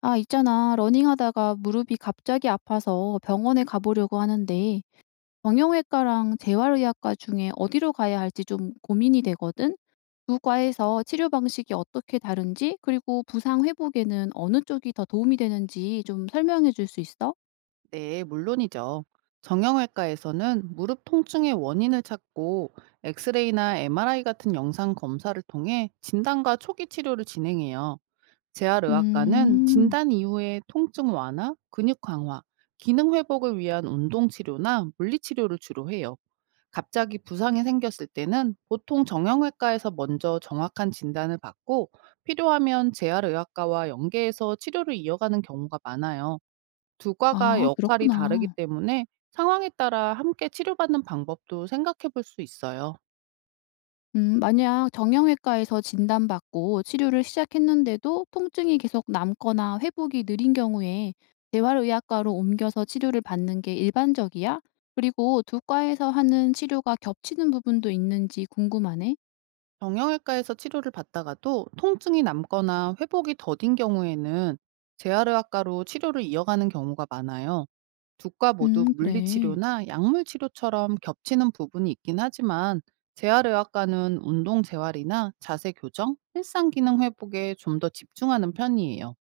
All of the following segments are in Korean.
아, 있잖아. 러닝하다가 무릎이 갑자기 아파서 병원에 가보려고 하는데, 정형외과랑 재활의학과 중에 어디로 가야 할지 좀 고민이 되거든? 두 과에서 치료 방식이 어떻게 다른지, 그리고 부상 회복에는 어느 쪽이 더 도움이 되는지 좀 설명해 줄 수 있어? 네, 물론이죠. 정형외과에서는 무릎 통증의 원인을 찾고 엑스레이나 MRI 같은 영상 검사를 통해 진단과 초기 치료를 진행해요. 재활의학과는 음, 진단 이후에 통증 완화, 근육 강화, 기능 회복을 위한 운동 치료나 물리 치료를 주로 해요. 갑자기 부상이 생겼을 때는 보통 정형외과에서 먼저 정확한 진단을 받고, 필요하면 재활의학과와 연계해서 치료를 이어가는 경우가 많아요. 두 과가 아, 역할이 다르기 그렇구나. 때문에 상황에 따라 함께 치료받는 방법도 생각해 볼 수 있어요. 만약 정형외과에서 진단받고 치료를 시작했는데도 통증이 계속 남거나 회복이 느린 경우에 재활의학과로 옮겨서 치료를 받는 게 일반적이야? 그리고 두 과에서 하는 치료가 겹치는 부분도 있는지 궁금하네? 정형외과에서 치료를 받다가도 통증이 남거나 회복이 더딘 경우에는 재활의학과로 치료를 이어가는 경우가 많아요. 두과 모두 그래. 물리치료나 약물치료처럼 겹치는 부분이 있긴 하지만, 재활의학과는 운동 재활이나 자세 교정, 일상 기능 회복에 좀 더 집중하는 편이에요.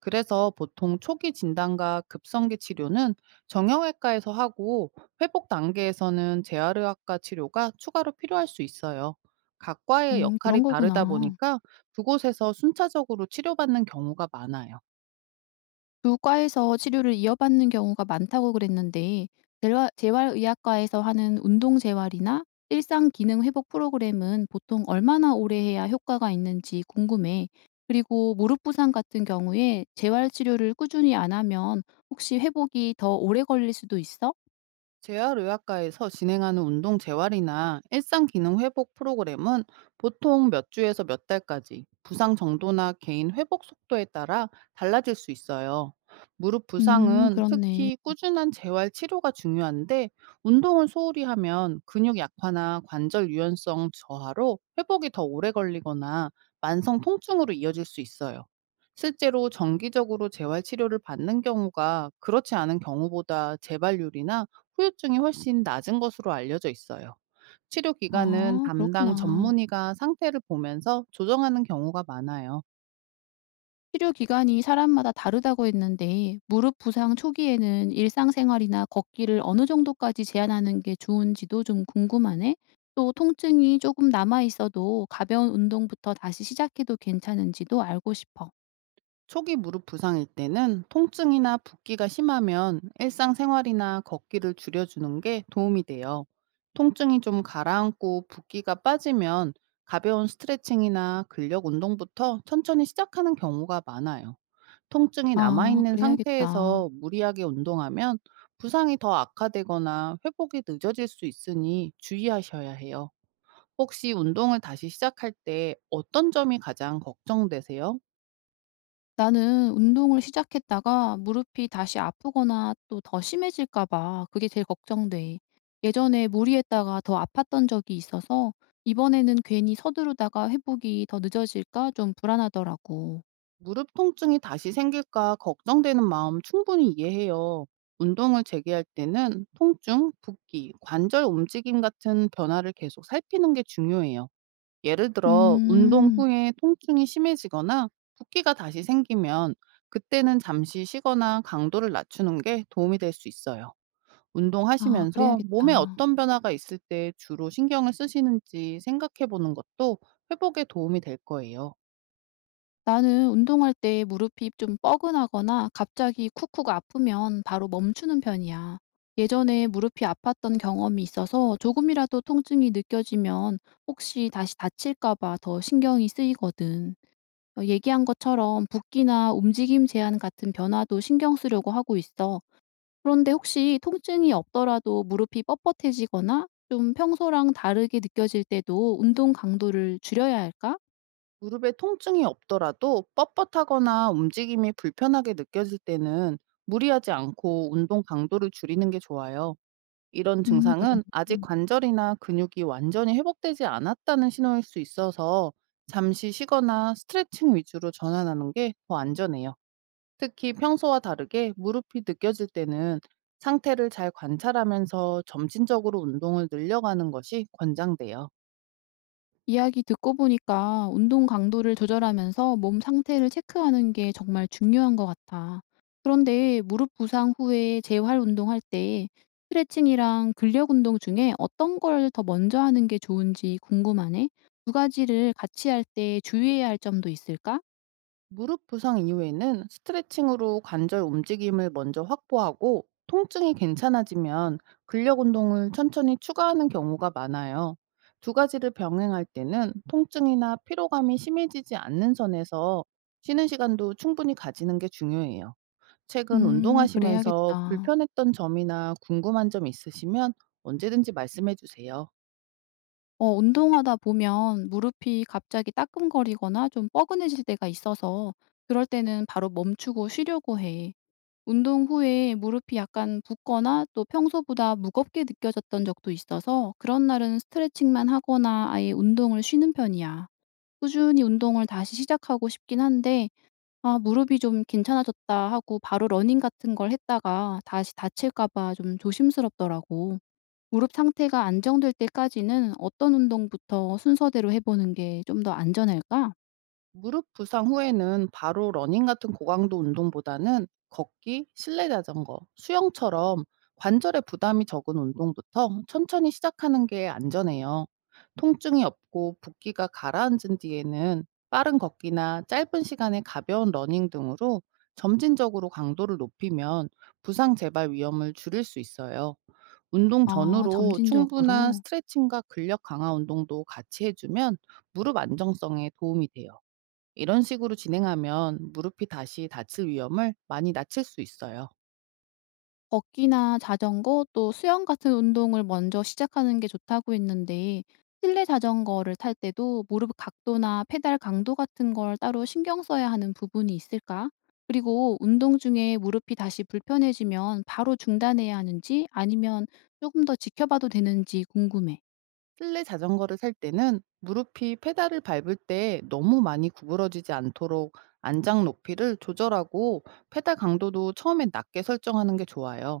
그래서 보통 초기 진단과 급성기 치료는 정형외과에서 하고, 회복 단계에서는 재활의학과 치료가 추가로 필요할 수 있어요. 각과의 그런 역할이 다르다 거구나. 보니까 두 곳에서 순차적으로 치료받는 경우가 많아요. 두과에서 치료를 이어받는 경우가 많다고 그랬는데 재활 재활의학과에서 하는 운동 재활이나 일상 기능 회복 프로그램은 보통 얼마나 오래 해야 효과가 있는지 궁금해. 그리고 무릎 부상 같은 경우에 재활 치료를 꾸준히 안 하면 혹시 회복이 더 오래 걸릴 수도 있어? 재활의학과에서 진행하는 운동 재활이나 일상 기능 회복 프로그램은 보통 몇 주에서 몇 달까지, 부상 정도나 개인 회복 속도에 따라 달라질 수 있어요. 무릎 부상은 그렇네. 특히 꾸준한 재활 치료가 중요한데, 운동을 소홀히 하면 근육 약화나 관절 유연성 저하로 회복이 더 오래 걸리거나 만성 통증으로 이어질 수 있어요. 실제로 정기적으로 재활 치료를 받는 경우가 그렇지 않은 경우보다 재발률이나 후유증이 훨씬 낮은 것으로 알려져 있어요. 치료 기간은 아, 담당 그렇구나. 전문의가 상태를 보면서 조정하는 경우가 많아요. 치료 기간이 사람마다 다르다고 했는데 무릎 부상 초기에는 일상생활이나 걷기를 어느 정도까지 제한하는 게 좋은지도 좀 궁금하네. 또 통증이 조금 남아 있어도 가벼운 운동부터 다시 시작해도 괜찮은지도 알고 싶어. 초기 무릎 부상일 때는 통증이나 붓기가 심하면 일상생활이나 걷기를 줄여주는 게 도움이 돼요. 통증이 좀 가라앉고 붓기가 빠지면 가벼운 스트레칭이나 근력 운동부터 천천히 시작하는 경우가 많아요. 통증이 아, 남아있는 그래야겠다. 상태에서 무리하게 운동하면 부상이 더 악화되거나 회복이 늦어질 수 있으니 주의하셔야 해요. 혹시 운동을 다시 시작할 때 어떤 점이 가장 걱정되세요? 나는 운동을 시작했다가 무릎이 다시 아프거나 또 더 심해질까 봐 그게 제일 걱정돼. 예전에 무리했다가 더 아팠던 적이 있어서 이번에는 괜히 서두르다가 회복이 더 늦어질까 좀 불안하더라고. 무릎 통증이 다시 생길까 걱정되는 마음 충분히 이해해요. 운동을 재개할 때는 통증, 붓기, 관절 움직임 같은 변화를 계속 살피는 게 중요해요. 예를 들어 운동 음, 후에 통증이 심해지거나 붓기가 다시 생기면, 그때는 잠시 쉬거나 강도를 낮추는 게 도움이 될 수 있어요. 아, 운동하시면서 몸에 그래야겠다. 어떤 변화가 있을 때 주로 신경을 쓰시는지 생각해 보는 것도 회복에 도움이 될 거예요. 나는 운동할 때 무릎이 좀 뻐근하거나 갑자기 쿡쿡 아프면 바로 멈추는 편이야. 예전에 무릎이 아팠던 경험이 있어서 조금이라도 통증이 느껴지면 혹시 다시 다칠까 봐 더 신경이 쓰이거든. 어, 얘기한 것처럼 붓기나 움직임 제한 같은 변화도 신경 쓰려고 하고 있어. 그런데 혹시 통증이 없더라도 무릎이 뻣뻣해지거나 좀 평소랑 다르게 느껴질 때도 운동 강도를 줄여야 할까? 무릎에 통증이 없더라도 뻣뻣하거나 움직임이 불편하게 느껴질 때는 무리하지 않고 운동 강도를 줄이는 게 좋아요. 이런 그래. 증상은 아직 관절이나 근육이 완전히 회복되지 않았다는 신호일 수 있어서, 잠시 쉬거나 스트레칭 위주로 전환하는 게 더 안전해요. 특히 평소와 다르게 무릎이 느껴질 때는 상태를 잘 관찰하면서 점진적으로 운동을 늘려가는 것이 권장돼요. 이야기 듣고 보니까 운동 강도를 조절하면서 몸 상태를 체크하는 게 정말 중요한 것 같아. 그런데 무릎 부상 후에 재활 운동할 때 스트레칭이랑 근력 운동 중에 어떤 걸 더 먼저 하는 게 좋은지 궁금하네. 두 가지를 같이 할 때 주의해야 할 점도 있을까? 무릎 부상 이후에는 스트레칭으로 관절 움직임을 먼저 확보하고, 통증이 괜찮아지면 근력 운동을 천천히 추가하는 경우가 많아요. 두 가지를 병행할 때는 통증이나 피로감이 심해지지 않는 선에서 쉬는 시간도 충분히 가지는 게 중요해요. 최근 운동하시면서 그래야겠다. 불편했던 점이나 궁금한 점 있으시면 언제든지 말씀해 주세요. 어, 운동하다 보면 무릎이 갑자기 따끔거리거나 좀 뻐근해질 때가 있어서 그럴 때는 바로 멈추고 쉬려고 해. 운동 후에 무릎이 약간 붓거나 또 평소보다 무겁게 느껴졌던 적도 있어서 그런 날은 스트레칭만 하거나 아예 운동을 쉬는 편이야. 꾸준히 운동을 다시 시작하고 싶긴 한데, 아, 무릎이 좀 괜찮아졌다 하고 바로 러닝 같은 걸 했다가 다시 다칠까봐 좀 조심스럽더라고. 무릎 상태가 안정될 때까지는 어떤 운동부터 순서대로 해보는 게 좀 더 안전할까? 무릎 부상 후에는 바로 러닝 같은 고강도 운동보다는 걷기, 실내 자전거, 수영처럼 관절에 부담이 적은 운동부터 천천히 시작하는 게 안전해요. 통증이 없고 붓기가 가라앉은 뒤에는 빠른 걷기나 짧은 시간의 가벼운 러닝 등으로 점진적으로 강도를 높이면 부상 재발 위험을 줄일 수 있어요. 운동 아, 전후로 충분한 점진적으로. 스트레칭과 근력 강화 운동도 같이 해주면 무릎 안정성에 도움이 돼요. 이런 식으로 진행하면 무릎이 다시 다칠 위험을 많이 낮출 수 있어요. 걷기나 자전거 또 수영 같은 운동을 먼저 시작하는 게 좋다고 했는데 실내 자전거를 탈 때도 무릎 각도나 페달 강도 같은 걸 따로 신경 써야 하는 부분이 있을까? 그리고 운동 중에 무릎이 다시 불편해지면 바로 중단해야 하는지 아니면 조금 더 지켜봐도 되는지 궁금해. 실내 자전거를 살 때는 무릎이 페달을 밟을 때 너무 많이 구부러지지 않도록 안장 높이를 조절하고, 페달 강도도 처음엔 낮게 설정하는 게 좋아요.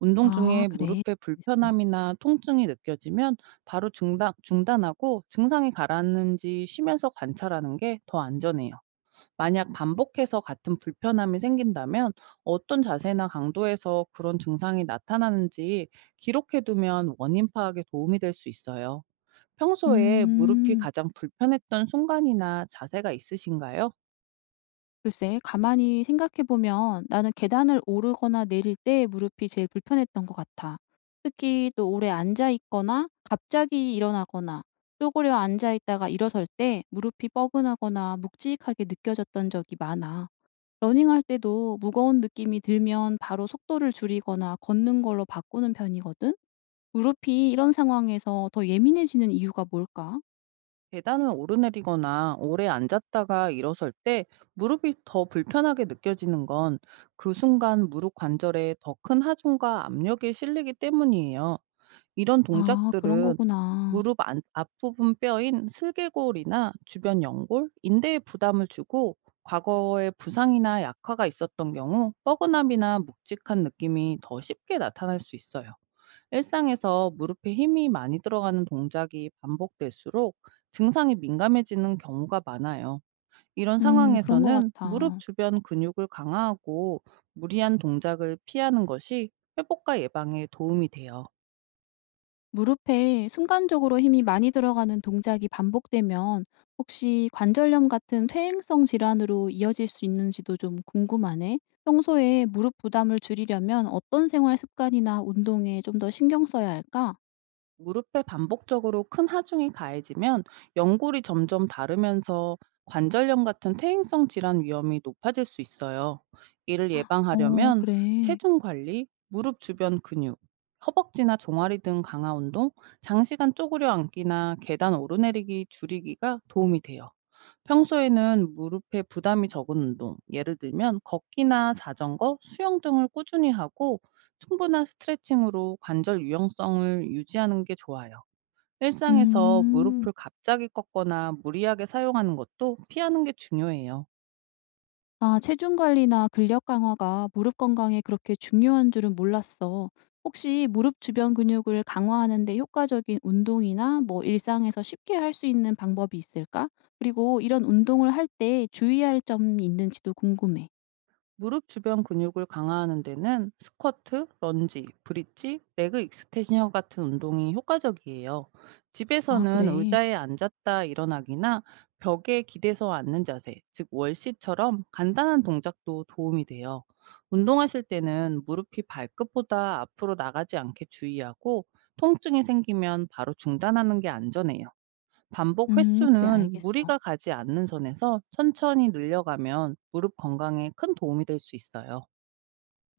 운동 아, 중에 그래. 무릎에 있어. 불편함이나 통증이 느껴지면 바로 중단하고 증상이 가라앉는지 쉬면서 관찰하는 게 더 안전해요. 만약 반복해서 같은 불편함이 생긴다면 어떤 자세나 강도에서 그런 증상이 나타나는지 기록해두면 원인 파악에 도움이 될 수 있어요. 평소에 무릎이 음. 가장 불편했던 순간이나 자세가 있으신가요? 글쎄, 가만히 생각해 보면 나는 계단을 오르거나 내릴 때 무릎이 제일 불편했던 것 같아. 특히 또 오래 앉아 있거나 갑자기 일어나거나 쪼그려 앉아 있다가 일어설 때 무릎이 뻐근하거나 묵직하게 느껴졌던 적이 많아. 러닝할 때도 무거운 느낌이 들면 바로 속도를 줄이거나 걷는 걸로 바꾸는 편이거든. 무릎이 이런 상황에서 더 예민해지는 이유가 뭘까? 계단을 오르내리거나 오래 앉았다가 일어설 때 무릎이 더 불편하게 느껴지는 건 그 순간 무릎 관절에 더 큰 하중과 압력이 실리기 때문이에요. 이런 아, 그런 동작들은 거구나. 무릎 안 앞부분 뼈인 슬개골이나 주변 연골, 인대에 부담을 주고, 과거에 부상이나 약화가 있었던 경우 뻐근함이나 묵직한 느낌이 더 쉽게 나타날 수 있어요. 일상에서 무릎에 힘이 많이 들어가는 동작이 반복될수록 증상이 민감해지는 경우가 많아요. 이런 그런 것 상황에서는 무릎 같아. 주변 근육을 강화하고 무리한 동작을 피하는 것이 회복과 예방에 도움이 돼요. 무릎에 순간적으로 힘이 많이 들어가는 동작이 반복되면 혹시 관절염 같은 퇴행성 질환으로 이어질 수 있는지도 좀 궁금하네. 평소에 무릎 부담을 줄이려면 어떤 생활 습관이나 운동에 좀 더 신경 써야 할까? 무릎에 반복적으로 큰 하중이 가해지면 연골이 점점 다르면서 관절염 같은 퇴행성 질환 위험이 높아질 수 있어요. 이를 어, 예방하려면 그래. 체중 관리, 무릎 주변 근육, 허벅지나 종아리 등 강화 운동, 장시간 쪼그려 앉기나 계단 오르내리기 줄이기가 도움이 돼요. 평소에는 무릎에 부담이 적은 운동, 예를 들면 걷기나 자전거, 수영 등을 꾸준히 하고 충분한 스트레칭으로 관절 유연성을 유지하는 게 좋아요. 일상에서 음. 무릎을 갑자기 꺾거나 무리하게 사용하는 것도 피하는 게 중요해요. 아, 체중 관리나 근력 강화가 무릎 건강에 그렇게 중요한 줄은 몰랐어. 혹시 무릎 주변 근육을 강화하는 데 효과적인 운동이나 뭐 일상에서 쉽게 할 수 있는 방법이 있을까? 그리고 이런 운동을 할 때 주의할 점이 있는지도 궁금해. 무릎 주변 근육을 강화하는 데는 스쿼트, 런지, 브릿지, 레그 익스텐션 같은 운동이 효과적이에요. 아, 집에서는 그래. 의자에 앉았다 일어나기나 벽에 기대서 앉는 자세, 즉 월시처럼 간단한 동작도 도움이 돼요. 운동하실 때는 무릎이 발끝보다 앞으로 나가지 않게 주의하고, 통증이 생기면 바로 중단하는 게 안전해요. 반복 그래, 횟수는 알겠어. 무리가 가지 않는 선에서 천천히 늘려가면 무릎 건강에 큰 도움이 될 수 있어요.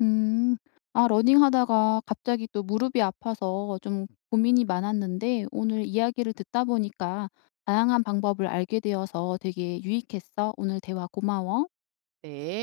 음, 아, 러닝 하다가 갑자기 또 무릎이 아파서 좀 고민이 많았는데 오늘 이야기를 듣다 보니까 다양한 방법을 알게 되어서 되게 유익했어. 오늘 대화 고마워. 네.